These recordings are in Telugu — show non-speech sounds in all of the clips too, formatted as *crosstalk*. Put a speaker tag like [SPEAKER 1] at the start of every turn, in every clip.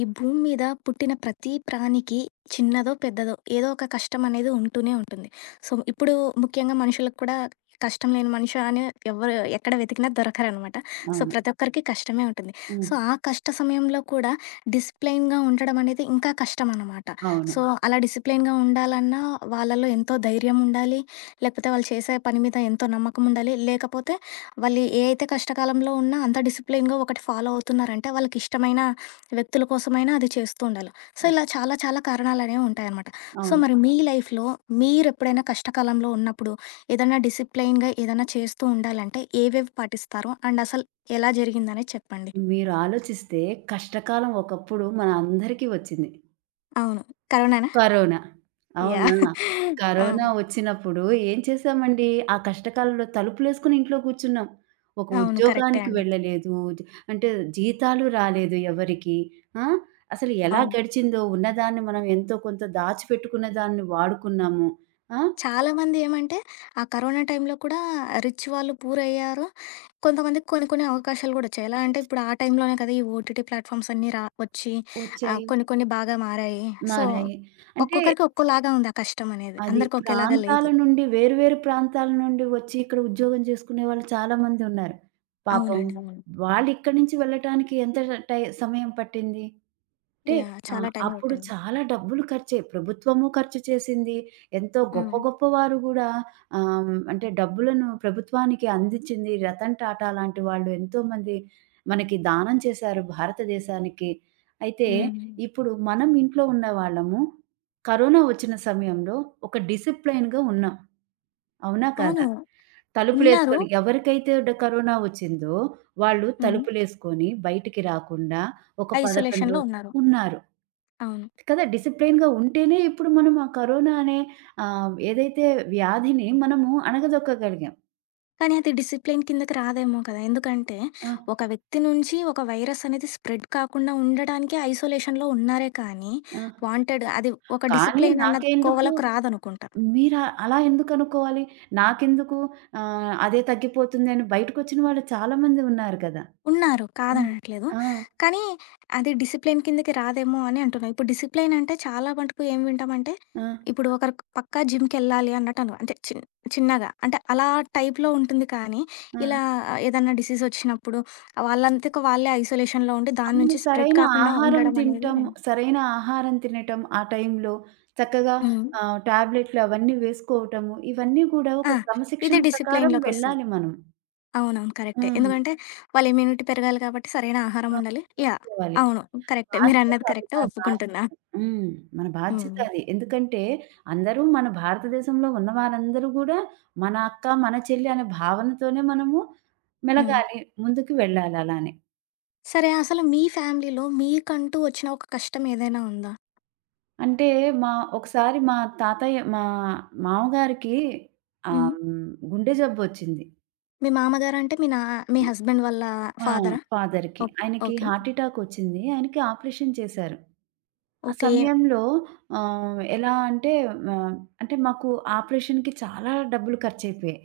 [SPEAKER 1] ఈ భూమి మీద పుట్టిన ప్రతి ప్రాణికి చిన్నదో, పెద్దదో ఏదో ఒక కష్టం అనేది ఉంటూనే ఉంటుంది. సో, ఇప్పుడు ముఖ్యంగా మనుషులకు కూడా కష్టం లేని మనిషి అని ఎవరు ఎక్కడ వెతికినా దొరకరనమాట. సో,
[SPEAKER 2] అవును.
[SPEAKER 1] ప్రతి ఒక్కరికి కష్టమే ఉంటుంది.
[SPEAKER 2] హ్మ్.
[SPEAKER 1] సో, ఆ కష్ట సమయంలో కూడా డిసిప్లైన్‌గా ఉండడం అనేది ఇంకా కష్టం అనమాట.
[SPEAKER 2] అవును.
[SPEAKER 1] సో, అలా డిసిప్లైన్‌గా ఉండాలన్నా వాళ్ళలో ఎంతో ధైర్యం ఉండాలి. లేకపోతే వాళ్ళు చేసే పని మీద ఎంతో నమ్మకం ఉండాలి. లేకపోతే వాళ్ళు ఏ అయితే కష్టకాలంలో ఉన్నా అంత డిసిప్లైన్‌గా ఒకటి ఫాలో అవుతున్నారంటే వాళ్ళకి ఇష్టమైన వ్యక్తుల కోసమైనా అది చేస్తూ ఉండాలి. సో,
[SPEAKER 2] అవ్
[SPEAKER 1] ఇలా చాలా చాలా కారణాలనేవి ఉంటాయనమాట. సో,
[SPEAKER 2] అవును.
[SPEAKER 1] మరి మీ లైఫ్‌లో మీరెప్పుడైనా కష్టకాలంలో ఉన్నప్పుడు ఏదన్నా డిసిప్లెయిన్‌గా ఏదన్నా చేస్తూ ఉండాలంటే ఏవేవి పాటిస్తారు? అండ్ అసలు ఎలా జరిగిందనేది చెప్పండి?
[SPEAKER 2] మీరు ఆలోచిస్తే కష్టకాలం ఒకప్పుడు మనందరికీ వచ్చింది.
[SPEAKER 1] అవును. కరోనానా?
[SPEAKER 2] కరోనా.
[SPEAKER 1] యాహ్!
[SPEAKER 2] అవునా?
[SPEAKER 1] ఆ!
[SPEAKER 2] కరోనా వచ్చినప్పుడు ఏం చేశామండి? ఆ కష్టకాలంలో తలుపులేసుకొని ఇంట్లో కూర్చున్నాం. ఒక
[SPEAKER 1] అవును. కరెక్టే
[SPEAKER 2] ఉద్యోగానికి
[SPEAKER 1] అండి.
[SPEAKER 2] వెళ్ళలేదు. జ అంటే జీతాలు రాలేదు ఎవరికీ. ఆ! అసలు ఎలా
[SPEAKER 1] అవును.
[SPEAKER 2] గడిచిందో ఉన్నదాన్ని మనం ఎంతో కొంత దాచిపెట్టుకున్న దాన్ని వాడుకున్నాము. ఆ!
[SPEAKER 1] చాలామంది ఏమంటే, ఆ కరోనా టైంలో కూడా రిచ్ వాళ్ళు పూరయ్యారు. కొంతమందికి కొన్ని కొన్ని అవకాశాలు గూడా వచ్చాయి. ఎలా అంటే, ఇప్పుడు ఆ టైంలోనే కదా! ఈ ఓటీటీ ప్లాట్‌ఫామ్స్ అన్నీ వచ్చి
[SPEAKER 2] వచ్చాయి.
[SPEAKER 1] కొన్ని కొన్ని బాగా మారాయి. సో,
[SPEAKER 2] మారాయి. అంటే
[SPEAKER 1] ఒక్కొక్కరికి ఒక్కోలాగా ఉంది ఆ కష్టం అనేది.
[SPEAKER 2] అది
[SPEAKER 1] అందరికి ఒకేలాగా
[SPEAKER 2] ప్రాంతాల
[SPEAKER 1] లేదు.
[SPEAKER 2] నుండి వేరు వేరు ప్రాంతాల నుండి వచ్చి ఇక్కడ ఉద్యోగం చేసుకునే వాళ్ళు చాలా మంది ఉన్నారు. పాపం
[SPEAKER 1] అవునండి. అవును.
[SPEAKER 2] వాళ్ళిక్కడి నుంచి వెళ్ళటానికి ఎంత సమయం పట్టింది? అంటే
[SPEAKER 1] యాహ్! చాలా టైం
[SPEAKER 2] అప్పుడు
[SPEAKER 1] పట్టింది.
[SPEAKER 2] చాలా డబ్బులు ఖర్చే. ప్రభుత్వము ఖర్చు చేసింది. ఎంతో గొప్ప
[SPEAKER 1] హ్మ్.
[SPEAKER 2] గొప్ప వారు గూడా అంటే డబ్బులను ప్రభుత్వానికి అందించింది. రతన్ టాటా లాంటి వాళ్ళు ఎంతోమంది మనకి దానం చేశారు భారతదేశానికి. అయితే
[SPEAKER 1] హ్మ్.
[SPEAKER 2] ఇప్పుడు మనం ఇంట్లో ఉన్న వాళ్ళము కరోనా వచ్చిన సమయంలో ఒక డిసిప్లైన్‌గా ఉన్నాం. అవునా? కాదా?
[SPEAKER 1] అవును. ఉన్నారు.
[SPEAKER 2] తలుపులేసుకొని ఎవరికైతే కరోనా వచ్చిందో వాళ్ళు
[SPEAKER 1] హ్మ్.
[SPEAKER 2] తలుపులేసుకొని బయటికి రాకుండా ఒక 11
[SPEAKER 1] ఐసోలేషన్‌లో
[SPEAKER 2] రోజులు
[SPEAKER 1] ఉన్నారు.
[SPEAKER 2] ఉన్నారు.
[SPEAKER 1] అవును.
[SPEAKER 2] కదా! డిసిప్లిన్‌గా ఉంటేనే ఇప్పుడు మనం ఆ కరోనా అనే ఏదైతే వ్యాధిని మనము అణగదొక్కగలిగాం.
[SPEAKER 1] కానీ అది డిసిప్లిన్ కిందకి రాదేమో కదా! ఎందుకంటే,
[SPEAKER 2] ఆ!
[SPEAKER 1] ఒక వ్యక్తి నుంచి ఒక వైరస్ అనేది స్ప్రెడ్ కాకుండా ఉండడానికే ఐసోలేషన్‌లో ఉన్నారే కానీ,
[SPEAKER 2] ఆ!
[SPEAKER 1] వాంటెడ్ అది ఒక
[SPEAKER 2] కానీ
[SPEAKER 1] డిసిప్లిన్ అన్న
[SPEAKER 2] నాకెందుకు
[SPEAKER 1] కోవలోకి రాదనుకుంటా.
[SPEAKER 2] మీరు అలా ఎందుకు అనుకోవాలి? నాకెందుకు అదే తగ్గిపోతుంది అని బయటకొచ్చిన వాళ్ళు చాలా మంది ఉన్నారు కదా!
[SPEAKER 1] ఉన్నారు.
[SPEAKER 2] హ్మ్.
[SPEAKER 1] కాదనట్లేదు.
[SPEAKER 2] ఆ!
[SPEAKER 1] కానీ అది డిసిప్లిన్ కిందకి రాదేమో అని అంటున్నా. ఇప్పుడు డిసిప్లిన్ అంటే చాలా మటుకు ఏం వింటామంటే,
[SPEAKER 2] ఆ!
[SPEAKER 1] ఇప్పుడు ఒకరు పక్కా జిమ్‌కెళ్ళాలి అన్నట్టను. అంటే చిన్నగా అంటే అలా టైప్‌లో ఉంటుంది కానీ,
[SPEAKER 2] ఆ!
[SPEAKER 1] ఇలా ఏదన్నా డిసీజ్ వచ్చినప్పుడు వాళ్ళంతకు వాళ్ళే ఐసోలేషన్‌లో ఉండి దాని
[SPEAKER 2] అవును.
[SPEAKER 1] నుంచి స్ప్రెడ్
[SPEAKER 2] సరైన
[SPEAKER 1] కాకుండా
[SPEAKER 2] ఆహారం
[SPEAKER 1] ఉండడం అనేది
[SPEAKER 2] తినటం, సరైన ఆహారం తినటం ఆ టైంలో చక్కగా
[SPEAKER 1] హ్మ్.
[SPEAKER 2] టాబ్లెట్లు అవన్నీ వేసుకోవటము, ఇవన్నీ కూడా
[SPEAKER 1] ఆ!
[SPEAKER 2] ఒక క్రమశిక్షణ
[SPEAKER 1] ఇది
[SPEAKER 2] ప్రకారం
[SPEAKER 1] డిసిప్లిన్‌లోకొస్తుంది.
[SPEAKER 2] వెళ్ళాలి మనం.
[SPEAKER 1] అవునవును.
[SPEAKER 2] ఆ!
[SPEAKER 1] కరెక్టే. ఎందుకంటే వాళ్ళ ఇమ్యూనిటీ పెరగాలి కాబట్టి సరైన ఆహారం
[SPEAKER 2] ఆ!
[SPEAKER 1] ఉండాలి. యాహ్!
[SPEAKER 2] చూసుకోవాలి.
[SPEAKER 1] అవును. కరెక్టే.
[SPEAKER 2] బాధ్యత
[SPEAKER 1] మీరన్నది
[SPEAKER 2] అది
[SPEAKER 1] కరెక్టే.
[SPEAKER 2] మన బాధ్యత.
[SPEAKER 1] ఒప్పుకుంటున్నా.
[SPEAKER 2] హ్మ్. మన బాధ్యత
[SPEAKER 1] హ్మ్.
[SPEAKER 2] అది. ఎందుకంటే అందరూ మన భారతదేశంలో ఉన్న వారందరూ గూడా మన అక్క, మన చెల్లి అనే భావనతోనే మనము
[SPEAKER 1] హ్మ్.
[SPEAKER 2] మెలగాలి. ముందుకు వెళ్ళాలి అలానే.
[SPEAKER 1] సరే. అసలు మీ ఫ్యామిలీలో మీకంటూ వచ్చిన ఒక కష్టం ఏదైనా ఉందా?
[SPEAKER 2] అంటే మా ఒకసారి మా తాతయ్య మా మామగారికి ఆహ్,
[SPEAKER 1] హ్మ్.
[SPEAKER 2] హ్మ్, గుండె జబ్బొచ్చింది.
[SPEAKER 1] మీ మామగారంటే మీ హస్బెండ్ వాళ్ళ
[SPEAKER 2] ఆ!
[SPEAKER 1] ఫాదరా?
[SPEAKER 2] ఫాదర్‌కి.
[SPEAKER 1] ఓహ్!
[SPEAKER 2] ఆయనకి
[SPEAKER 1] ఓకే.
[SPEAKER 2] హార్ట్ ఎటాక్ వచ్చింది. ఆయనకి ఆపరేషన్ చేశారు. ఆ
[SPEAKER 1] ఓకే.
[SPEAKER 2] సమయంలో ఎలా అంటే ఆహ్, అంటే మాకు ఆపరేషన్‌కి చాలా డబ్బులు ఖర్చయిపోయాయి.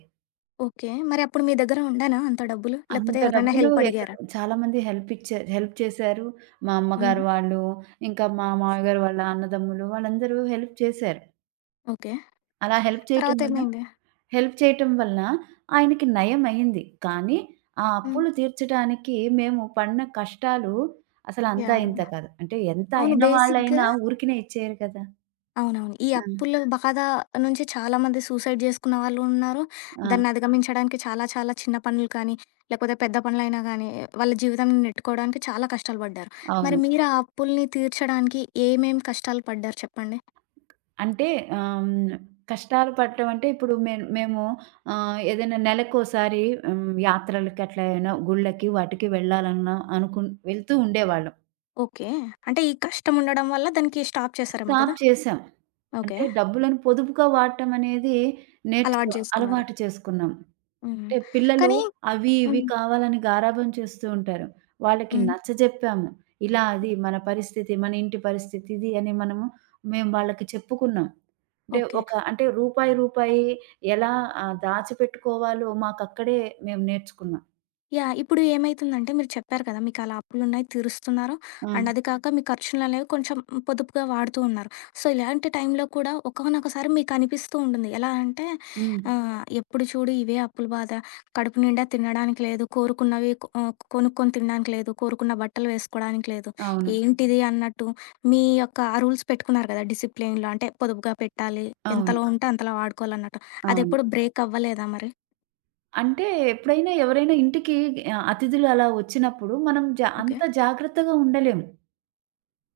[SPEAKER 1] ఓకే. మరి అప్పుడు మీ దగ్గర ఉండేనా అంత డబ్బులు?
[SPEAKER 2] అంత
[SPEAKER 1] లేకపోతే ఎవరినైనా
[SPEAKER 2] డబ్బులు
[SPEAKER 1] హెల్ప్
[SPEAKER 2] ఎక్కడ?
[SPEAKER 1] అడిగారా?
[SPEAKER 2] చాలామంది హెల్ప్ చేశారు. మా అమ్మగారు
[SPEAKER 1] హుహు.
[SPEAKER 2] వాళ్ళు, ఇంకా మా మామయ్య గారు వాళ్ళ అన్నదమ్ములు వాళ్ళందరూ హెల్ప్ చేశారు.
[SPEAKER 1] ఓకే.
[SPEAKER 2] అలా హెల్ప్ చేయటం
[SPEAKER 1] తర్వాత
[SPEAKER 2] వల్ల
[SPEAKER 1] ఏమైంది?
[SPEAKER 2] హెల్ప్ చేయటం వలన ఆయనకి నయమయింది. కానీ, ఆ
[SPEAKER 1] హ్మ్.
[SPEAKER 2] అప్పులు తీర్చడానికి మేము పడిన కష్టాలు అసలంతా
[SPEAKER 1] యాహ్!
[SPEAKER 2] ఇంతా కాదు. అంటే ఎంత
[SPEAKER 1] అవును.
[SPEAKER 2] అయిన
[SPEAKER 1] బేసిక్‌గా
[SPEAKER 2] వాళ్ళైనా ఊరికనే ఇచ్చేయరు కదా!
[SPEAKER 1] అవునవును. ఈ
[SPEAKER 2] ఆ!
[SPEAKER 1] అప్పుల బాధ నుంచి చాలామంది సూసైడ్ జేసుకున్న వాళ్ళు ఉన్నారు.
[SPEAKER 2] ఆ!
[SPEAKER 1] దాన్ని అధిగమించడానికి చాలా చాలా చిన్న పనులు కానీ, లేకపోతే పెద్ద పనులైనా గానీ, వాళ్ళ జీవితాన్ని నెట్టుకోవడానికి చాలా కష్టాలు పడ్డారు.
[SPEAKER 2] అవును.
[SPEAKER 1] మరి మీరు ఆ అప్పుల్ని తీర్చడానికి ఏమేం కష్టాలు పడ్డారు చెప్పండి?
[SPEAKER 2] అంటే ఆహ్, హ్మ్. కష్టాలు పడటం అంటే ఇప్పుడు మేము ఏదైనా నెలకోసారి హ్మ్, యాత్రలకి అట్లా ఏమైనా గుళ్ళకి వాటికి వెళ్ళాలన్న వెళ్తూ ఉండేవాళ్ళం.
[SPEAKER 1] ఓకే. అంటే ఈ కష్టం ఉండడం వల్ల దానికి స్టాప్ చేశారేమో
[SPEAKER 2] స్టాప్
[SPEAKER 1] కదా!
[SPEAKER 2] చేశాం.
[SPEAKER 1] ఓకే.
[SPEAKER 2] అంటే డబ్బులను పొదుపుగా వాడటం అనేది
[SPEAKER 1] అలవాటు
[SPEAKER 2] నేర్చుకో
[SPEAKER 1] జేసుకున్నారు.
[SPEAKER 2] అలవాటు చేసుకున్నాం.
[SPEAKER 1] హ్మ్.
[SPEAKER 2] అంటే పిల్లలు
[SPEAKER 1] కానీ
[SPEAKER 2] అవి ఇవి
[SPEAKER 1] హ్మ్.
[SPEAKER 2] కావాలని గారాబం చేస్తూ ఉంటారు. వాళ్ళకి
[SPEAKER 1] హ్మ్.
[SPEAKER 2] నచ్చజెప్పాము. ఇలా అది మన పరిస్థితి, మన ఇంటి పరిస్థితి ఇది అని మనము మేము వాళ్ళకి చెప్పుకున్నాం. అంటే
[SPEAKER 1] ఓకే.
[SPEAKER 2] ఒక అంటే రూపాయి, రూపాయి ఎలా దాచిపెట్టుకోవాలో మాకక్కడే మేము నేర్చుకున్నాం.
[SPEAKER 1] యాహ్! ఇప్పుడు ఏమైతుందంటే మీరు చెప్పారు కదా! మీకలా అప్పులున్నాయి తీరుస్తున్నారు.
[SPEAKER 2] ఆ!
[SPEAKER 1] అండ్ అది కాక మీ ఖర్చులనేవి కొంచెం పొదుపుగా వాడుతూ ఉన్నారు. సో, ఇలాంటి టైంలో కూడా ఒకానొకసారి మీకనిపిస్తూ ఉంటుంది. ఎలా అంటే
[SPEAKER 2] హ్మ్.
[SPEAKER 1] ఎప్పుడు చూడు ఇవే అప్పుల బాధ. కడుపు నిండా తినడానికి లేదు. కోరుకున్నవి కొనుక్కొని తినడానికి లేదు. కోరుకున్న బట్టలు వేసుకోవడానికి లేదు.
[SPEAKER 2] అవును.
[SPEAKER 1] ఏంటిది అన్నట్టు మీ యొక్క ఆ రూల్స్ పెట్టుకున్నారు కదా! డిసిప్లిన్‌లో అంటే పొదుపుగా పెట్టాలి.
[SPEAKER 2] అవును.
[SPEAKER 1] ఎంతలో ఆ! ఉంటే అంతలో వాడుకోవాలన్నట్టు.
[SPEAKER 2] అవును.
[SPEAKER 1] అదెప్పుడు బ్రేక్ అవ్వలేదా మరి?
[SPEAKER 2] అంటే ఎప్పుడైనా ఎవరైనా ఇంటికి అతిథులు అలా వచ్చినప్పుడు మనం
[SPEAKER 1] ఓకే.
[SPEAKER 2] అంత జాగ్రత్తగా ఉండలేము.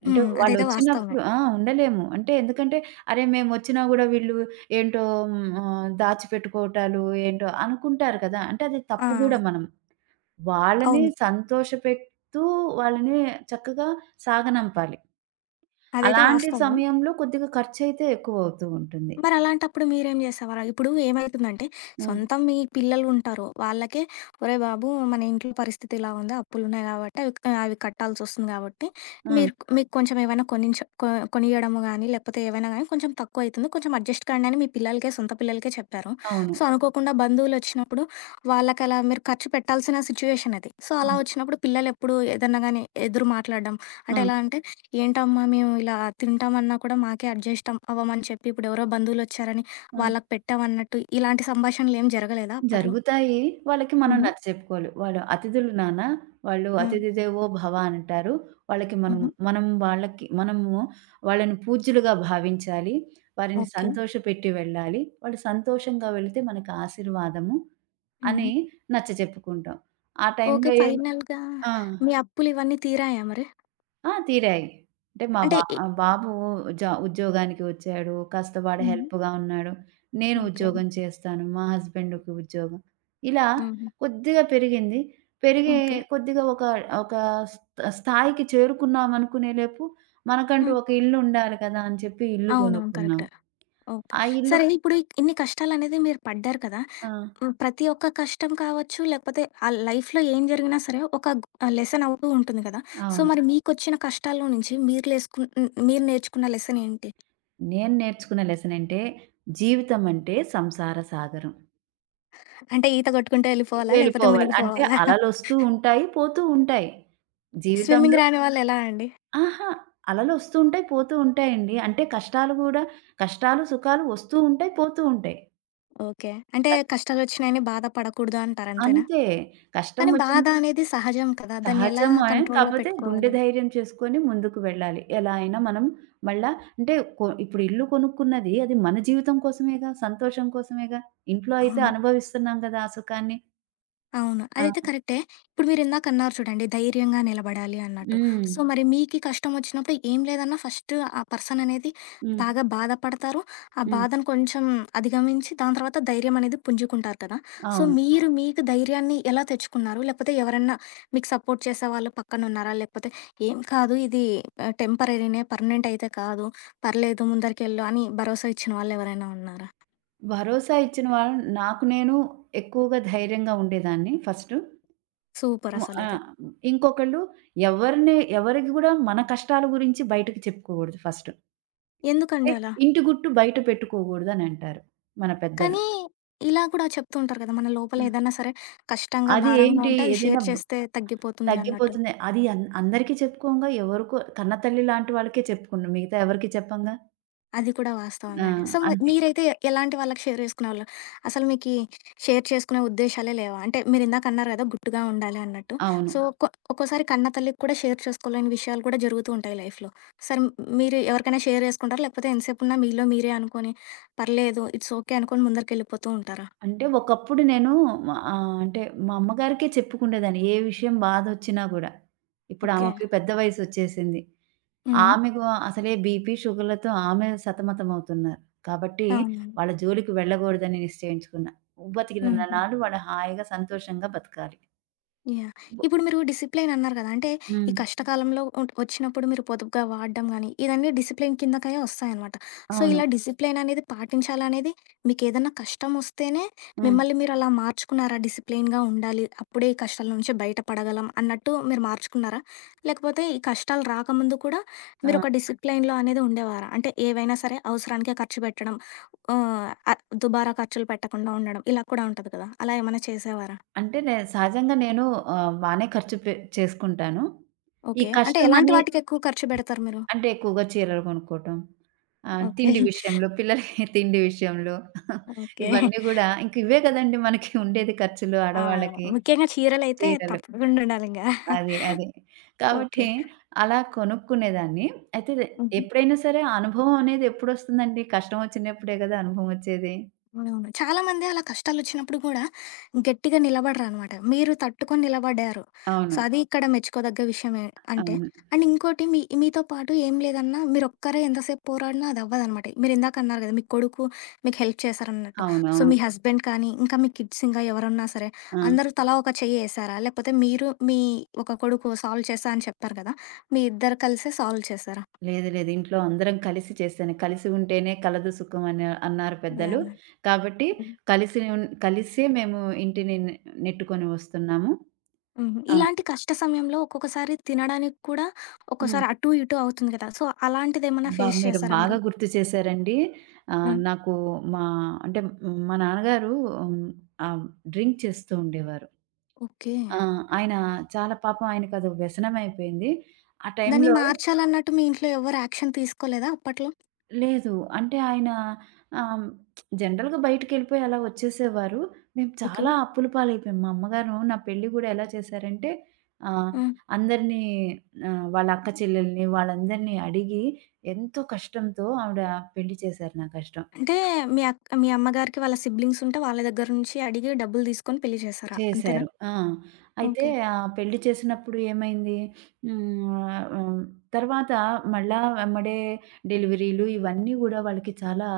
[SPEAKER 2] అంటే
[SPEAKER 1] హ్మ్. అదైతే వాస్తవమే.
[SPEAKER 2] వాళ్ళొచ్చినప్పుడు ఆ! ఉండలేము. అంటే ఎందుకంటే, అరే! మేమొచ్చినా గూడా వీళ్ళు ఏంటో దాచిపెట్టుకోవటాలు ఏంటో అనుకుంటారు కదా! అంటే అది
[SPEAKER 1] ఆ!
[SPEAKER 2] తప్పు గూడా మనం. వాళ్ళని
[SPEAKER 1] అవును.
[SPEAKER 2] సంతోషపెడుతూ వాళ్ళని చక్కగా సాగనంపాలి.
[SPEAKER 1] అదైతే
[SPEAKER 2] అలాంటి
[SPEAKER 1] వాస్తవమే.
[SPEAKER 2] సమయంలో కొద్దిగా ఖర్చయితే ఎక్కువవుతూ ఉంటుంది.
[SPEAKER 1] మరలాంటప్పుడు మీరేం జేసేవారా? ఇప్పుడు ఏమైతుందంటే,
[SPEAKER 2] ఆ!
[SPEAKER 1] సొంతం మీ పిల్లలుంటారు. వాళ్ళకే ఒరేయ్ బాబు! మన ఇంట్లో పరిస్థితి ఇలా ఉంది. అప్పులున్నాయి గాబట్టి అవి అవి కట్టాల్సొస్తుంది గాబట్టి,
[SPEAKER 2] ఆ!
[SPEAKER 1] మీరు మీకు కొంచెం ఏవైనా కొనించ కొ కొనియడము గానీ, లేకపోతే ఏవైనా గానీ కొంచెం తక్కువైతుంది. కొంచెం అడ్జస్ట్ కండి అని మీ పిల్లలకే, సొంత పిల్లలకే చెప్పారు.
[SPEAKER 2] అవును.
[SPEAKER 1] సో, అనుకోకుండా బంధువులొచ్చినప్పుడు వాళ్ళకలా మీరు ఖర్చు పెట్టాల్సిన సిచ్యువేషన్ అది. సో, అలా
[SPEAKER 2] అవును.
[SPEAKER 1] ఒచ్చినప్పుడు పిల్లలెప్పుడు ఏదన్నా గానీ ఎదురు మాట్లాడడం
[SPEAKER 2] ఆ!
[SPEAKER 1] అంటే ఎలా అంటే ఏంటమ్మా మేము ఇలా తింటామన్నా కూడా మాకే అవ్వమని చెప్పి ఇప్పుడు ఎవరో బంధువులు వచ్చారని
[SPEAKER 2] ఆ!
[SPEAKER 1] వాళ్ళకి పెట్టామన్నట్టు ఇలాంటి సంభాషణలు ఏం జరగలేదా అప్పట్లో
[SPEAKER 2] జరుగుతాయి. వాళ్ళకి మనం
[SPEAKER 1] మ్మ్.
[SPEAKER 2] నచ్చచెప్పుకోవాలి. వాళ్ళు అతిథులు నాన్న, వాళ్ళు
[SPEAKER 1] ఉమ్,
[SPEAKER 2] అతిథి దేవో భవ అంటారు. వాళ్ళకి మనం
[SPEAKER 1] మ్హూ,
[SPEAKER 2] మనం వాళ్ళకి మనము వాళ్ళని పూజ్యులుగా భావించాలి. వారిని
[SPEAKER 1] ఓకే
[SPEAKER 2] సంతోషపెట్టి వెళ్ళాలి. వాళ్ళు సంతోషంగా వెళితే మనకు ఆశీర్వాదము అని
[SPEAKER 1] మ్హూ.
[SPEAKER 2] నచ్చచెప్పుకుంటాం. ఆ
[SPEAKER 1] ఓకే
[SPEAKER 2] టైంలో ఏం?
[SPEAKER 1] ఫైనల్ గా
[SPEAKER 2] ఆ!
[SPEAKER 1] మీ అప్పులు ఇవన్నీ తీరాయా మరి
[SPEAKER 2] ఆ! తీరాయి. అంటే మా
[SPEAKER 1] అంటే
[SPEAKER 2] బా
[SPEAKER 1] ఏ-
[SPEAKER 2] బాబు ఉద్యోగానికి వచ్చాడు. కాస్త వాడు
[SPEAKER 1] మ్మ్.
[SPEAKER 2] హెల్ప్‌గా ఉన్నాడు. నేను
[SPEAKER 1] ఓకే
[SPEAKER 2] ఉద్యోగం చేస్తాను. మా హస్బెండ్‌కి ఉద్యోగం. ఇలా
[SPEAKER 1] మ్హూ,
[SPEAKER 2] కొద్దిగా పెరిగింది. పెరిగే
[SPEAKER 1] ఓకే
[SPEAKER 2] కొద్దిగా ఒక ఒక స్థా స్థాయికి చేరుకున్నాం అనుకునేలోపు మనకంటూ
[SPEAKER 1] ఉమ్,
[SPEAKER 2] ఒక ఇల్లు ఉండాలి కదా! అని చెప్పి ఇల్లు
[SPEAKER 1] అవునవును
[SPEAKER 2] కొనుక్కున్నాం.
[SPEAKER 1] కరెక్ట్ ఓకే
[SPEAKER 2] ఆ ఇల్లు.
[SPEAKER 1] సరే ఇప్పుడు ఇన్ని కష్టాలు అనేది మీరు పడ్డారు కదా
[SPEAKER 2] ఆ!
[SPEAKER 1] హ్మ్. ప్రతి ఒక్క కష్టం కావచ్చు, లేకపోతే ఆ లైఫ్‌లో ఏం జరిగినా సరే ఒక లెసన్ అవుతూ ఉంటుంది కదా! సో,
[SPEAKER 2] అవును.
[SPEAKER 1] మరి మీకొచ్చిన కష్టాల్లో నుంచి మీరు నేర్చుకున్న లెసన్ ఏంటి?
[SPEAKER 2] నేను నేర్చుకున్న లెసన్ అంటే జీవితం అంటే సంసార సాగరం.
[SPEAKER 1] అంటే ఈత కొట్టుకుంటూ వెళ్ళిపోవాలా? లేకపోతే
[SPEAKER 2] వెళ్ళిపోవాలి. అంటే
[SPEAKER 1] మునిగిపోవాలా?
[SPEAKER 2] అలలొస్తూ ఉంటాయి, పోతూ ఉంటాయి. జీవితంలో
[SPEAKER 1] స్విమ్మింగ్ రాని వాళ్ళు ఎలా అండి?
[SPEAKER 2] అహా! అలలొస్తూ ఉంటాయి, పోతూ ఉంటాయండి. అంటే కష్టాలు గూడా కష్టాలు, సుఖాలు వస్తూ ఉంటాయి, పోతూ ఉంటాయి.
[SPEAKER 1] ఓకే. అంటే
[SPEAKER 2] కష్
[SPEAKER 1] కష్టాలొచ్చినాయని బాధ పడకూడదు అంటారు అంతేనా?
[SPEAKER 2] అంతే. కష్టం
[SPEAKER 1] కానీ బాధ
[SPEAKER 2] వచ్చింది.
[SPEAKER 1] అనేది సహజం కదా! దాన్ని ఎలా
[SPEAKER 2] సహజమే.
[SPEAKER 1] కంట్రోల్‌లో
[SPEAKER 2] కాపోతే గుండె
[SPEAKER 1] పెట్టుకోవాలి?
[SPEAKER 2] ధైర్యం చేసుకొని ముందుకు వెళ్ళాలి. ఎలా అయినా మనం మళ్ళా అంటే ఇప్పుడు ఇల్లు కొనుక్కున్నది అది మన జీవితం కోసమేగా, సంతోషం కోసమేగా. ఇంట్లో అయితే
[SPEAKER 1] అవును.
[SPEAKER 2] అనుభవిస్తున్నాం గదా! ఆ సుఖాన్ని.
[SPEAKER 1] అవును.
[SPEAKER 2] ఆ!
[SPEAKER 1] అదైతే కరెక్టే. ఇప్పుడు మీరిందాకన్నారు చూడండి, ధైర్యంగా నిలబడాలి అన్నట్టు.
[SPEAKER 2] హ్మ్.
[SPEAKER 1] సో, మరి మీకి కష్టమొచ్చినప్పుడు ఏం లేదన్నా ఫస్ట్ ఆ పర్సన్ అనేది
[SPEAKER 2] హ్మ్.
[SPEAKER 1] బాగా బాధపడతారు. ఆ
[SPEAKER 2] హ్మ్.
[SPEAKER 1] బాధను కొంచెం అధిగమించి దాని తర్వాత ధైర్యం అనేది పుంజుకుంటారు కదా! సో,
[SPEAKER 2] అవును.
[SPEAKER 1] మీరు హ్మ్. మీకు ధైర్యాన్ని ఎలా తెచ్చుకున్నారు? లేకపోతే ఎవరన్నా మీకు సపోర్ట్ చేసేవాళ్ళు పక్కనున్నారా? లేకపోతే ఏం కాదు ఇది టెంపరరీనే పర్మనెంట్ అయితే కాదు. పర్లేదు ముందరికెళ్ళు అని భరోసా ఇచ్చిన వాళ్ళెవరైనా ఉన్నారా?
[SPEAKER 2] భరోసా ఇచ్చిన వాళ్ళు నాకు నేను ఎక్కువగా ధైర్యంగా ఉండేదాన్ని ఫస్టు. హ్మ్. ఆ!
[SPEAKER 1] సూపరసలిది.
[SPEAKER 2] ఇంకొకళ్ళు ఎవరిని ఎవరికి గూడా మన కష్టాల గురించి బయటకి చెప్పుకోకూడదు ఫస్టు. అంటే
[SPEAKER 1] ఎందుకండి అలా?
[SPEAKER 2] ఇంటి గుట్టు బయట పెట్టుకోకూడదనంటారు మన పెద్దలు.
[SPEAKER 1] కానీ ఇలా కూడా చెప్తూ ఉంటారు కదా! మన లోపల
[SPEAKER 2] హ్మ్.
[SPEAKER 1] ఏదన్నా సరే కష్టంగా,
[SPEAKER 2] అది
[SPEAKER 1] భారంగా హ్మ్.
[SPEAKER 2] ఏంటి?
[SPEAKER 1] ఉంటే అది
[SPEAKER 2] ఏదైనా
[SPEAKER 1] షేర్
[SPEAKER 2] బ్
[SPEAKER 1] చేస్తే తగ్గిపోతుంది అన్నట్టు.
[SPEAKER 2] తగ్గిపోతుంది. అది అందరికీ చెప్పుకోంగా ఎవరికో కన్న తల్లి లాంటి వాళ్ళకే చెప్పుకున్నాం. మిగతా ఎవరికీ చెప్పంగా.
[SPEAKER 1] అది కూడా
[SPEAKER 2] ఆ!
[SPEAKER 1] వాస్తవమే అండి. సో, మరి
[SPEAKER 2] అంతే.
[SPEAKER 1] మీరైతే ఎలాంటి వాళ్ళకి షేర్ చేసుకునేవాళ్ళు? అసలు మీకీ షేర్ చేసుకునే ఉద్దేశాలే లేవా? అంటే మీరిందాక అన్నారు కదా! గుట్టుగా ఉండాలి అన్నట్టు.
[SPEAKER 2] అవును.
[SPEAKER 1] సో, ఒక్కోసారి కన్న తల్లికి కూడా షేర్ చేసుకోలేని విషయాలు కూడా జరుగుతూ ఉంటాయి లైఫ్‌లో. సరే మీరు ఎవరికైనా షేర్ చేసుకుంటారా? లేకపోతే ఎంతసేపున్నా మీలో మీరే అనుకోని, పర్లేదు ఇట్స్ ఓకే అనుకోని ముందరికెళ్ళిపోతూ ఉంటారా?
[SPEAKER 2] అంటే ఒకప్పుడు నేను అంటే మా అమ్మగారికే చెప్పుకునేదాన్ని. ఏ విషయం బాధొచ్చినా గూడా. ఇప్పుడు
[SPEAKER 1] ఓకే.
[SPEAKER 2] ఆమెకి పెద్ద వయసొచ్చేసింది.
[SPEAKER 1] హ్మ్.
[SPEAKER 2] ఆమెకు అసలే బీపీ, షుగర్‌లతో ఆమె సతమతమవుతున్నారు. కాబట్టి
[SPEAKER 1] అవునండి.
[SPEAKER 2] వాళ్ళ జోలికి వెళ్ళగూడదని నిశ్చయించుకున్నా. బతికినన్ని
[SPEAKER 1] హ్మ్.
[SPEAKER 2] నాళ్ళు వాళ్ళు హాయిగా, సంతోషంగా బతకాలి.
[SPEAKER 1] యాహ్!
[SPEAKER 2] బొ
[SPEAKER 1] ఇప్పుడు మీరు డిసిప్లైన్ అన్నారు కదా! అంటే ఈ
[SPEAKER 2] హ్మ్.
[SPEAKER 1] కష్టకాలంలో ఒట్ వచ్చినప్పుడు మీరు పొదుపుగా వాడడం గానీ, ఇదన్నీ డిసిప్లైన్ కిందకే వస్తాయనమాట. సో,
[SPEAKER 2] అవును.
[SPEAKER 1] ఇలా డిసిప్లైన్ అనేది పాటించాలనేది మీకేదన్నా కష్టమొస్తేనే
[SPEAKER 2] హ్మ్.
[SPEAKER 1] మిమ్మల్ని మీరు అలా మార్చుకున్నారా? డిసిప్లైన్‌గా ఉండాలి. అప్పుడే ఈ కష్టాల నుంచి బయటపడగలం అన్నట్టు మీరు మార్చుకున్నారా? లేకపోతే ఈ కష్టాలు రాకముందు కూడా
[SPEAKER 2] ఆ!
[SPEAKER 1] మీరొక డిసిప్లైన్‌లో అనేది ఉండేవారా? అంటే ఏవైనా సరే అవసరానికే ఖర్చు పెట్టడం. ఆహ్, అ దుబారా ఖర్చులు పెట్టకుండా ఉండడం. ఇలా కూడా ఉంటది కదా! అలా ఏమైనా చేసేవారా?
[SPEAKER 2] అంటే సహజంగా నేను బానే ఖర్చు పె చేసుకుంటాను. ఈ
[SPEAKER 1] ఓకే. అంటే ఎలాంటి
[SPEAKER 2] కష్టమనే
[SPEAKER 1] వాటికెక్కువ ఖర్చు బెడతారు మీరు?
[SPEAKER 2] అంటే ఎక్కువగా చీరలు కొనుక్కోవటం. ఆహ్,
[SPEAKER 1] ఓకే.
[SPEAKER 2] తిండి విషయంలో పిల్లలకి *laughs* తిండి విషయంలో *laughs*
[SPEAKER 1] ఓకే.
[SPEAKER 2] ఇవన్నీ గూడా ఇంక ఇవే గదండీ మనకి ఉండేది ఖర్చులు
[SPEAKER 1] ఆ!
[SPEAKER 2] ఆడవాళ్ళకి
[SPEAKER 1] ముఖ్యంగా చీరలైతే
[SPEAKER 2] చీరలు.
[SPEAKER 1] తప్పకుండా ఉండాలింగా.
[SPEAKER 2] అదే. అదే.
[SPEAKER 1] ఓకే.
[SPEAKER 2] కాబట్టి అలా కొనుక్కునేదాన్ని. అయితే
[SPEAKER 1] హుహు.
[SPEAKER 2] ఎప్పుడైనా సరే అనుభవం అనేది ఎప్పుడొస్తుందండి? కష్టం ఒచ్చినప్పుడే గదా అనుభవం ఒచ్చేది.
[SPEAKER 1] అవునవును. చాలామంది అలా కష్టాలొచ్చినప్పుడు గూడా గట్టిగా నిలబడరనమాట. మీరు తట్టుకొని నిలబడ్డారు.
[SPEAKER 2] అవును.
[SPEAKER 1] సో, అది అవును. ఇక్కడ మెచ్చుకోదగ్గ విషయమే అంటే.
[SPEAKER 2] అవును.
[SPEAKER 1] అండ్ ఇంకోటి మీ మీతో పాటు ఏం లేదన్నా మీరొక్కరే ఎంతసేపు పోరాడినా అదవ్వదనమాట. మీరిందాక అన్నారు గదా! మీ కొడుకు మీకు హెల్ప్ చేశారన్నట్టు. సో,
[SPEAKER 2] అవునవును.
[SPEAKER 1] మీ అవును. హస్బెండ్ కానీ, ఇంకా మీ కిడ్స్ ఇంకా ఎవరన్నా సరే
[SPEAKER 2] ఆ!
[SPEAKER 1] అందరూ తలా ఒక చెయ్యేశారా? లేకపోతే మీరు, మీ ఒక కొడుకు సాల్వ్ చేశా అని చెప్పారు గదా! మీ ఇద్దరు కలిసే సాల్వ్ చేశారా?
[SPEAKER 2] లేదు. లేదు. ఇంట్లో అందరం కలిసి చేశాను. కలిసి ఉంటేనే కలదు సుఖం అని అన్నారు పెద్దలు.
[SPEAKER 1] యాహ్!
[SPEAKER 2] కాబట్టి
[SPEAKER 1] హ్మ్.
[SPEAKER 2] కలిసి ఉన్ కలిసే మేము ఇంటిని నెట్టుకొని వస్తున్నాము.
[SPEAKER 1] హుహు.
[SPEAKER 2] ఆ!
[SPEAKER 1] ఇలాంటి కష్ట సమయంలో ఒక్కొక్కసారి తినడానికి కూడా
[SPEAKER 2] హ్మ్.
[SPEAKER 1] ఒక్కోసారి అటు, ఇటు అవుతుంది కదా! సో, అలాంటిదేమన్నా ఫేస్
[SPEAKER 2] మీరు
[SPEAKER 1] చేసారా మీరు?
[SPEAKER 2] బాగా గుర్తు చేశారండి.
[SPEAKER 1] ఆ!
[SPEAKER 2] ఆహ్, నాకు మా అంటే మా నాన్నగారు హ్మ్, ఆహ్, డ్రింక్ చేస్తూ ఉండేవారు.
[SPEAKER 1] ఓకే.
[SPEAKER 2] ఆ! ఆయన చాలా పాపం ఆయనకదో వ్యసనమైపోయింది. ఆ
[SPEAKER 1] దాన్ని
[SPEAKER 2] టైంలో
[SPEAKER 1] మార్చాలన్నట్టు మీ ఇంట్లో ఎవరు యాక్షన్ తీసుకోలేదా అప్పట్లో?
[SPEAKER 2] లేదు. అంటే ఆయన ఆహ్, జనరల్‌గా బయటికెళ్ళిపోయి అలా వచ్చేసేవారు. మేము
[SPEAKER 1] ఓకే.
[SPEAKER 2] చాలా అప్పుల పాలైపోయాం. మా అమ్మగారు నా పెళ్లి గూడా ఎలా చేశారంటే ఆహ్,
[SPEAKER 1] హ్మ్.
[SPEAKER 2] అందరినీ వాళ్ళ అక్క చెల్లెల్ని వాళ్ళందరినీ అడిగి ఎంతో కష్టంతో ఆవిడ పెళ్లి చేశారు నా కష్టం.
[SPEAKER 1] అంటే మీ అమ్మగారికి వాళ్ళ సిబ్లింగ్స్ ఉంటే వాళ్ళ దగ్గర నుంచి అడిగి డబ్బులు తీసుకొని పెళ్లి చేసారా? అంతేనా?
[SPEAKER 2] చేశారు. ఆ! అయితే
[SPEAKER 1] ఓకే.
[SPEAKER 2] ఆ పెళ్లి చేసినప్పుడు ఏమైంది? హ్మ్. ఆహ్, తర్వాత మళ్ళా వెంబడే డెలివరీలు ఇవన్నీ గూడా వాళ్ళకి చాలా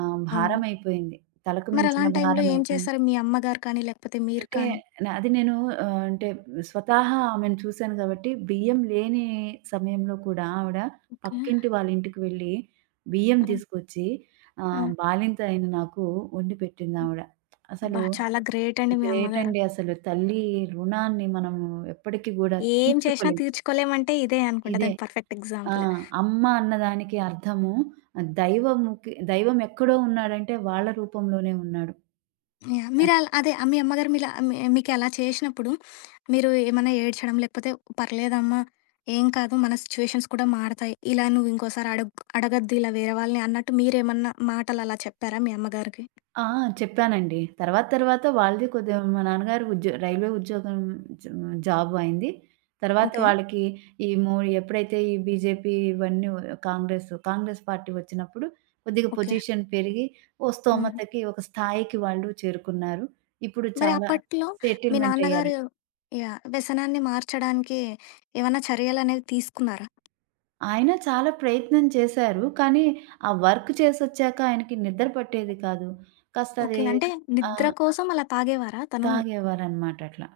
[SPEAKER 1] అవును.
[SPEAKER 2] భారమైపోయింది. తలకు
[SPEAKER 1] మరి
[SPEAKER 2] మించిన
[SPEAKER 1] అలాంటి టైంలో ఏం
[SPEAKER 2] భారమైపోయింది.
[SPEAKER 1] చేశారు మీ అమ్మగారు కానీ, లేకపోతే మీరు
[SPEAKER 2] అంటే
[SPEAKER 1] కానీ?
[SPEAKER 2] న అది నేను అంటే స్వతహా ఆమెను చూశాను గాబట్టి, బియ్యం లేని సమయంలో కూడా ఆవిడ
[SPEAKER 1] ఓకే.
[SPEAKER 2] పక్కింటి వాళ్ళ ఇంటికి వెళ్ళి, బియ్యం
[SPEAKER 1] ఆ!
[SPEAKER 2] తీసుకొచ్చి
[SPEAKER 1] ఆ!
[SPEAKER 2] బాలింత అయిన నాకు వండి పెట్టిందావిడ. అసలు
[SPEAKER 1] అబ్బా! చాలా గ్రేట్ అండి మీ
[SPEAKER 2] గ్రేట్
[SPEAKER 1] అమ్మగారు.
[SPEAKER 2] అండి అసలు. తల్లి రుణాన్ని మనము ఎప్పటికి గూడా
[SPEAKER 1] ఏం చేసినా
[SPEAKER 2] తీర్చుకోలేం.
[SPEAKER 1] తీర్చుకోలేమంటే ఇదే అనుకుంటా
[SPEAKER 2] ఇదే
[SPEAKER 1] దానికి పర్ఫెక్ట్
[SPEAKER 2] ఆ!
[SPEAKER 1] ఎగ్జాంపుల్.
[SPEAKER 2] అమ్మ అన్నదానికి అర్థము దైవముకి దైవం ఎక్కడో ఉన్నాడంటే వాళ్ళ రూపంలోనే ఉన్నాడు.
[SPEAKER 1] యాహ్!
[SPEAKER 2] అది.
[SPEAKER 1] మీరలా అదే మీ అమ్మగారు మీలా మీ మీకలా చేసినప్పుడు మీరు ఏమన్నా ఏడ్చడం, లేకపోతే పర్లేదమ్మా ఏం కాదు మన సిచ్యువేషన్స్ కూడా మారతాయి. ఇలా నువ్వు ఇంకోసారి అడగొద్దు ఇలా వేరే వాళ్ళని అన్నట్టు మీరేమన్నా మాటలలా చెప్పారా మీ అమ్మగారికి?
[SPEAKER 2] ఆ! చెప్పానండి. తర్వాత తర్వాత వాళ్ళది కొద్దిగా మా నాన్నగారు రైల్వే ఉద్యోగం జ జాబ్ అయింది. తర్వాత
[SPEAKER 1] ఓకే.
[SPEAKER 2] వాళ్ళకి ఈ మో ఎప్పుడైతే ఈ బీజేపీ ఇవన్నీ కాంగ్రెస్, కాంగ్రెస్ పార్టీ వచ్చినప్పుడు కొద్దిగా
[SPEAKER 1] ఓకే.
[SPEAKER 2] పొజిషన్ పెరిగి ఓ
[SPEAKER 1] హుహు.
[SPEAKER 2] స్తోమతకి ఒక స్థాయికి వాళ్ళు చేరుకున్నారు. ఇప్పుడు
[SPEAKER 1] మరి
[SPEAKER 2] చాలా
[SPEAKER 1] అప్పట్లో మీ
[SPEAKER 2] సెటిల్మెంట్ అయ్యారు.
[SPEAKER 1] నాన్నగారు యాహ్! వ్యసనాన్ని మార్చడానికి ఏమన్నా చర్యలనేవి తీసుకున్నారా?
[SPEAKER 2] ఆయన చాలా ప్రయత్నం చేశారు. కానీ ఆ వర్క్ చేసొచ్చాక ఆయనకి నిద్ర పట్టేది కాదు. కాస్త
[SPEAKER 1] ఓకే.
[SPEAKER 2] అది
[SPEAKER 1] అంటే
[SPEAKER 2] ఆ!
[SPEAKER 1] నిద్ర కోసం అలా తాగేవారా తను?
[SPEAKER 2] తాగేవారనమాట అట్లా.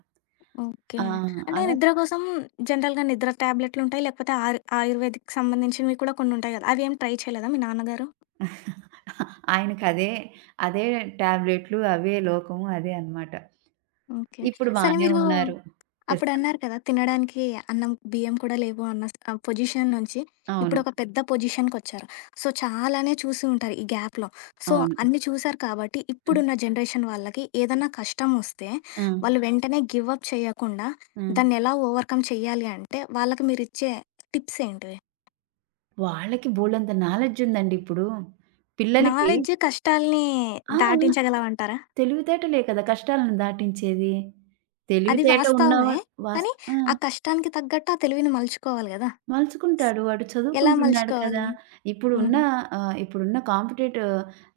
[SPEAKER 1] ఓకే.
[SPEAKER 2] ఆ!
[SPEAKER 1] అంటే
[SPEAKER 2] అలా
[SPEAKER 1] నిద్ర కోసం జనరల్‌గా నిద్ర టాబ్లెట్లుంటాయి. లేకపోతే ఆయుర్వేదిక్‌కి సంబంధించినవి కూడా కొన్నుంటాయి గదా! అవేం ట్రై చేయలేదా మీ నాన్నగారు?
[SPEAKER 2] ఆయనకదే, అదే అదే టాబ్లెట్లు, అవే లోకము అదే అన్నమాట.
[SPEAKER 1] ఓకే.
[SPEAKER 2] ఇప్పుడు
[SPEAKER 1] సరే
[SPEAKER 2] బానే
[SPEAKER 1] మీరు
[SPEAKER 2] ఉన్నారు. ప్రస్తుతం.
[SPEAKER 1] అప్పుడన్నారు కదా! తినడానికి అన్నం, బియ్యం కూడా లేవు అన్న పొజిషన్ నుంచి
[SPEAKER 2] అవును.
[SPEAKER 1] ఇప్పుడొక పెద్ద పొజిషన్‌కొచ్చారు. సో, చాలానే చూసి ఉంటారు ఈ గ్యాప్‌లో. సో,
[SPEAKER 2] అవును.
[SPEAKER 1] అన్నీ చూసారు కాబట్టి
[SPEAKER 2] హ్మ్.
[SPEAKER 1] ఇప్పుడున్న జనరేషన్ వాళ్ళకి ఏదన్నా కష్టమొస్తే
[SPEAKER 2] హ్మ్.
[SPEAKER 1] వాళ్ళు వెంటనే గివ్ అప్ చేయకుండా
[SPEAKER 2] హ్మ్.
[SPEAKER 1] దాన్నెలా ఓవర్‌కమ్ చేయాలి అంటే వాళ్ళకి మీరిచ్చే టిప్స్ ఏంటివి?
[SPEAKER 2] వాళ్ళకి బోలెడంత నాలెడ్జ్ ఉందండి ఇప్పుడు. పిల్లలకి
[SPEAKER 1] నాలెడ్జ్ కష్టాల్ని
[SPEAKER 2] ఆ!
[SPEAKER 1] దాటించగలవంటారా?
[SPEAKER 2] తెలివితేటలే కదా! కష్టాలను దాటించేది.
[SPEAKER 1] అది
[SPEAKER 2] తెలివితేట
[SPEAKER 1] వాస్తవమే.
[SPEAKER 2] ఉన్నవాడు వాస్
[SPEAKER 1] కానీ,
[SPEAKER 2] ఆ!
[SPEAKER 1] ఆ కష్టానికి తగ్గట్టు ఆ తెలివిని మలుచుకోవాలి గదా!
[SPEAKER 2] మలుచుకుంటాడు. వాడు
[SPEAKER 1] ఎలా
[SPEAKER 2] చదువుకుంటున్నాడు కదా!
[SPEAKER 1] మలుచుకోవాలి?
[SPEAKER 2] ఇప్పుడున్న
[SPEAKER 1] హుహు.
[SPEAKER 2] ఇప్పుడున్న కాంపిటేటివ్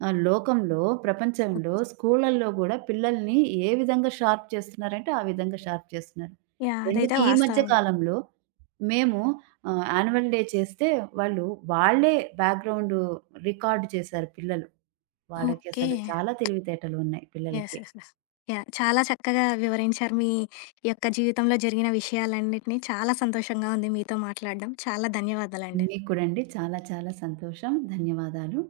[SPEAKER 2] లోకంలో, ప్రపంచంలో
[SPEAKER 1] ఓకే.
[SPEAKER 2] స్కూళ్ళల్లో గూడా పిల్లల్ని ఏ విధంగా షార్ప్ చేస్తున్నారంటే, ఆ విధంగా షార్ప్ చేస్తున్నారు.
[SPEAKER 1] యాహ్!
[SPEAKER 2] ఎందుకు
[SPEAKER 1] అదైతే
[SPEAKER 2] ఈ మధ్య
[SPEAKER 1] వాస్తవమే.
[SPEAKER 2] కాలంలో మేము యాన్యువల్ డే చేస్తే వాళ్ళు వాళ్ళే బ్యాక్‌గ్రౌండ్ రికార్డ్ చేశారు పిల్లలు. వాళ్ళకి
[SPEAKER 1] ఓకే.
[SPEAKER 2] అసలు చాలా తెలివితేటలు ఉన్నాయి
[SPEAKER 1] యెస్.
[SPEAKER 2] పిల్లలకి.
[SPEAKER 1] యెస్. యెస్. యాహ్! చాలా చక్కగా వివరించారు. మీ యొక్క జీవితంలో జరిగిన విషయాలన్నిటిని. చాలా సంతోషంగా ఉంది మీతో మాట్లాడడం. చాలా ధన్యవాదాలండి.
[SPEAKER 2] మీకు కూడా అండి చాలా చాలా సంతోషం. ధన్యవాదాలు.